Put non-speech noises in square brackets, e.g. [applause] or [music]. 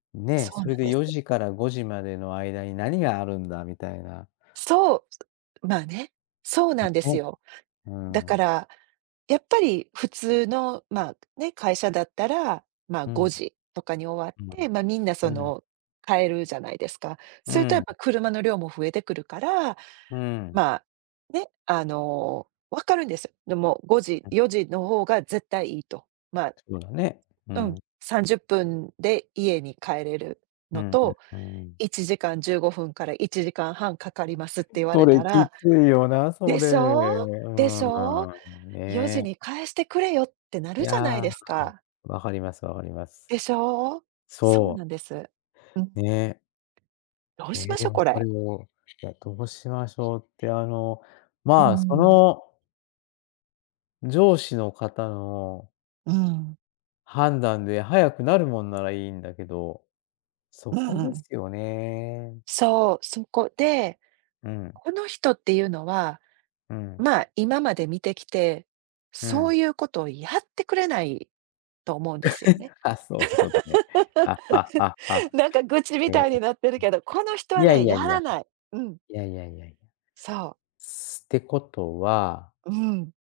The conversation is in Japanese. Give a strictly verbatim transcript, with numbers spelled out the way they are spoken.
ね、そうそれなんでです。よじからごじまでの間に何があるんだみたいな。そう。すまあね、そう [unintelligible] なんですね。よ。うーだかん。ら、やっぱり普通のまあ、ね、会社だったら、まあうん。ごん。、じとかに終わって、[unintelligible] ま、みんなそうん。の帰るじゃないですか。うそれとーやっん。ぱ車の量も増えてくるから、うーん。まあね、あの、わかるんです。でもごじ [unintelligible] よじの方が絶対いいと、まあそうだね、ううん、ん。さんじゅっぷんで家に帰れるうのんうん、うとーん。いちじかんじゅうごふんからいちじかんはんかかりますって言わそれれたきら、ついよな、そでれ。うしょうでしょう？ーん。「よじね。に帰してくれよ」ってないるじゃや、ないですか？わかりますわかります。でしょ？そうそう。なんです。うん。ね。どうえ、しましでょ、もこそれ。れを、じゃあどうしましょうってあの、うーまあそん。の上司の方のうん。判断で早くなるもんならいいんだけど、そうんこうでん。すよね。そう、そこで、うん。この人っていうのは、うん。まあ、今まで見てきて、うそん。ういうことをやってくれないと思うんですよね。[chuckles] あ、そういうことね。[laughs] [laughs] なんか愚痴みへえ、たいにん、なってるけど、この人はいやね、いややいや。らない。うん。いやいやいやいや。そう。すってことはうん。